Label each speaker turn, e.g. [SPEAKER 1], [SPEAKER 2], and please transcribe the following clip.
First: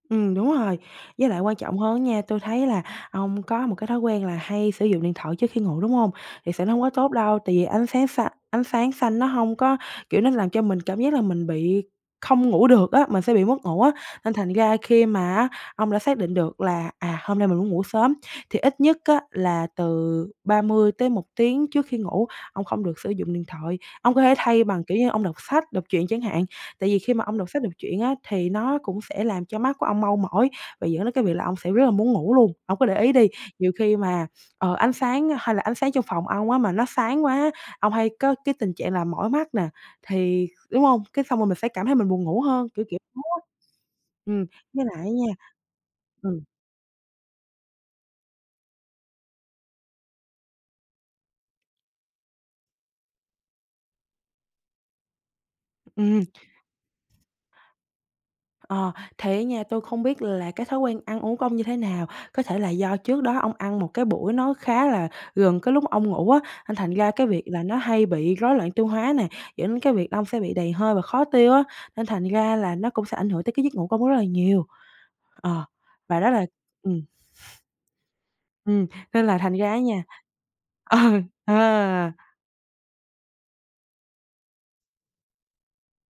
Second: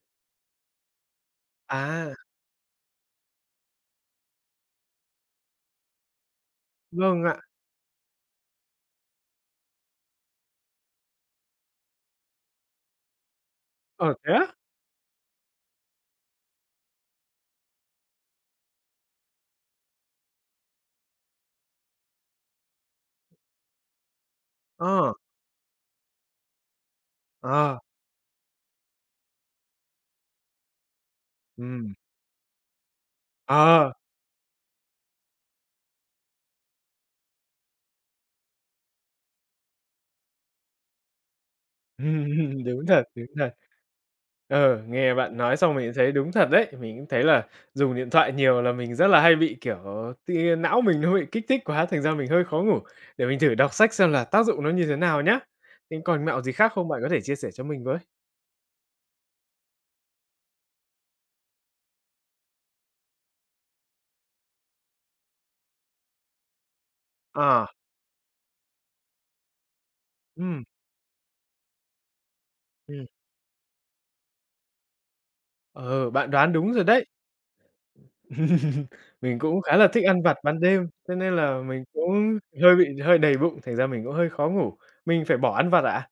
[SPEAKER 1] Ừm, đúng rồi. Với lại quan trọng hơn á
[SPEAKER 2] À.
[SPEAKER 1] nha, tui thấy là ông có một cái thói quen là hay sử dụng điện thoại trước khi ngủ, đúng hông? Thiệt sự nó hông có tốt
[SPEAKER 2] Vâng
[SPEAKER 1] đâu,
[SPEAKER 2] ạ.
[SPEAKER 1] tại vì ánh sáng xa ánh sáng xanh nó hông có kiểu, nó làm cho mình cảm giác là mình bị không ngủ được á, mình sẽ bị mất ngủ á.
[SPEAKER 2] Ờ, thế
[SPEAKER 1] Nên thành
[SPEAKER 2] á!
[SPEAKER 1] ra khi mà á, ông đã xác định được là, à, hôm nay mình muốn ngủ sớm, thì ít nhất á, là từ 30-1 tiếng trước khi ngủ, ông không được sử dụng điện thoại. Ông có thể thay bằng, kiểu như,
[SPEAKER 2] Ờ.
[SPEAKER 1] ông đọc sách, đọc truyện chẳng hạn, tại vì khi mà ông đọc sách, đọc
[SPEAKER 2] Ờ.
[SPEAKER 1] truyện á, thì nó cũng sẽ làm cho mắt của ông mau mỏi, và dẫn đến cái việc là ông sẽ rất là
[SPEAKER 2] Ừm.
[SPEAKER 1] muốn ngủ luôn. Ông cứ để ý đi, nhiều
[SPEAKER 2] Ờ.
[SPEAKER 1] khi mà, ờ, ánh sáng hay là ánh sáng trong phòng ông á, mà nó sáng quá, ông hay có cái tình trạng là mỏi mắt nè, thì đúng hông? Cái xong rồi mình sẽ cảm thấy mình buồn ngủ
[SPEAKER 2] Ừm,
[SPEAKER 1] hơn,
[SPEAKER 2] đúng
[SPEAKER 1] kiểu, kiểu
[SPEAKER 2] thật, đúng
[SPEAKER 1] [unintelligible]
[SPEAKER 2] thật.
[SPEAKER 1] ừm,
[SPEAKER 2] ờ,
[SPEAKER 1] với lại á
[SPEAKER 2] nghe
[SPEAKER 1] nha
[SPEAKER 2] bạn nói xong mình cũng thấy đúng
[SPEAKER 1] ừm.
[SPEAKER 2] thật đấy. Mình cũng thấy là dùng điện thoại nhiều là mình rất là hay bị, kiểu, tự nhiên não mình nó bị kích thích quá, thành ra mình hơi khó ngủ, để mình thử đọc sách xem là tác dụng nó như thế nào nhá. Thế
[SPEAKER 1] Ừm.
[SPEAKER 2] còn mẹo gì khác không? Bạn có thể chia sẻ cho mình với.
[SPEAKER 1] Ờ, thì á nha, tui không biết là cái thói quen ăn uống của ông như thế nào? Có thể là do trước đó ông ăn một cái buổi nó khá là gần cái lúc ông ngủ á, nên thành ra cái việc là
[SPEAKER 2] Ờ.
[SPEAKER 1] nó hay bị rối loạn tiêu hóa nè, dẫn đến cái việc là ông sẽ bị
[SPEAKER 2] Ừm.
[SPEAKER 1] đầy hơi và khó tiêu á, nên thành ra là nó
[SPEAKER 2] Ừm.
[SPEAKER 1] cũng sẽ ảnh hưởng tới cái giấc ngủ của ông rất là nhiều. Ờ,
[SPEAKER 2] Ừ,
[SPEAKER 1] và đó
[SPEAKER 2] bạn
[SPEAKER 1] là
[SPEAKER 2] đoán đúng rồi
[SPEAKER 1] ừm.
[SPEAKER 2] đấy.
[SPEAKER 1] Ừm, nên là
[SPEAKER 2] Mình
[SPEAKER 1] thành
[SPEAKER 2] cũng
[SPEAKER 1] ra
[SPEAKER 2] khá
[SPEAKER 1] á
[SPEAKER 2] là thích
[SPEAKER 1] nha
[SPEAKER 2] ăn vặt ban đêm,
[SPEAKER 1] ừ,
[SPEAKER 2] cho nên là mình
[SPEAKER 1] ờ.
[SPEAKER 2] cũng hơi bị hơi đầy bụng, thành ra mình cũng hơi khó ngủ. Mình phải bỏ ăn vặt ạ?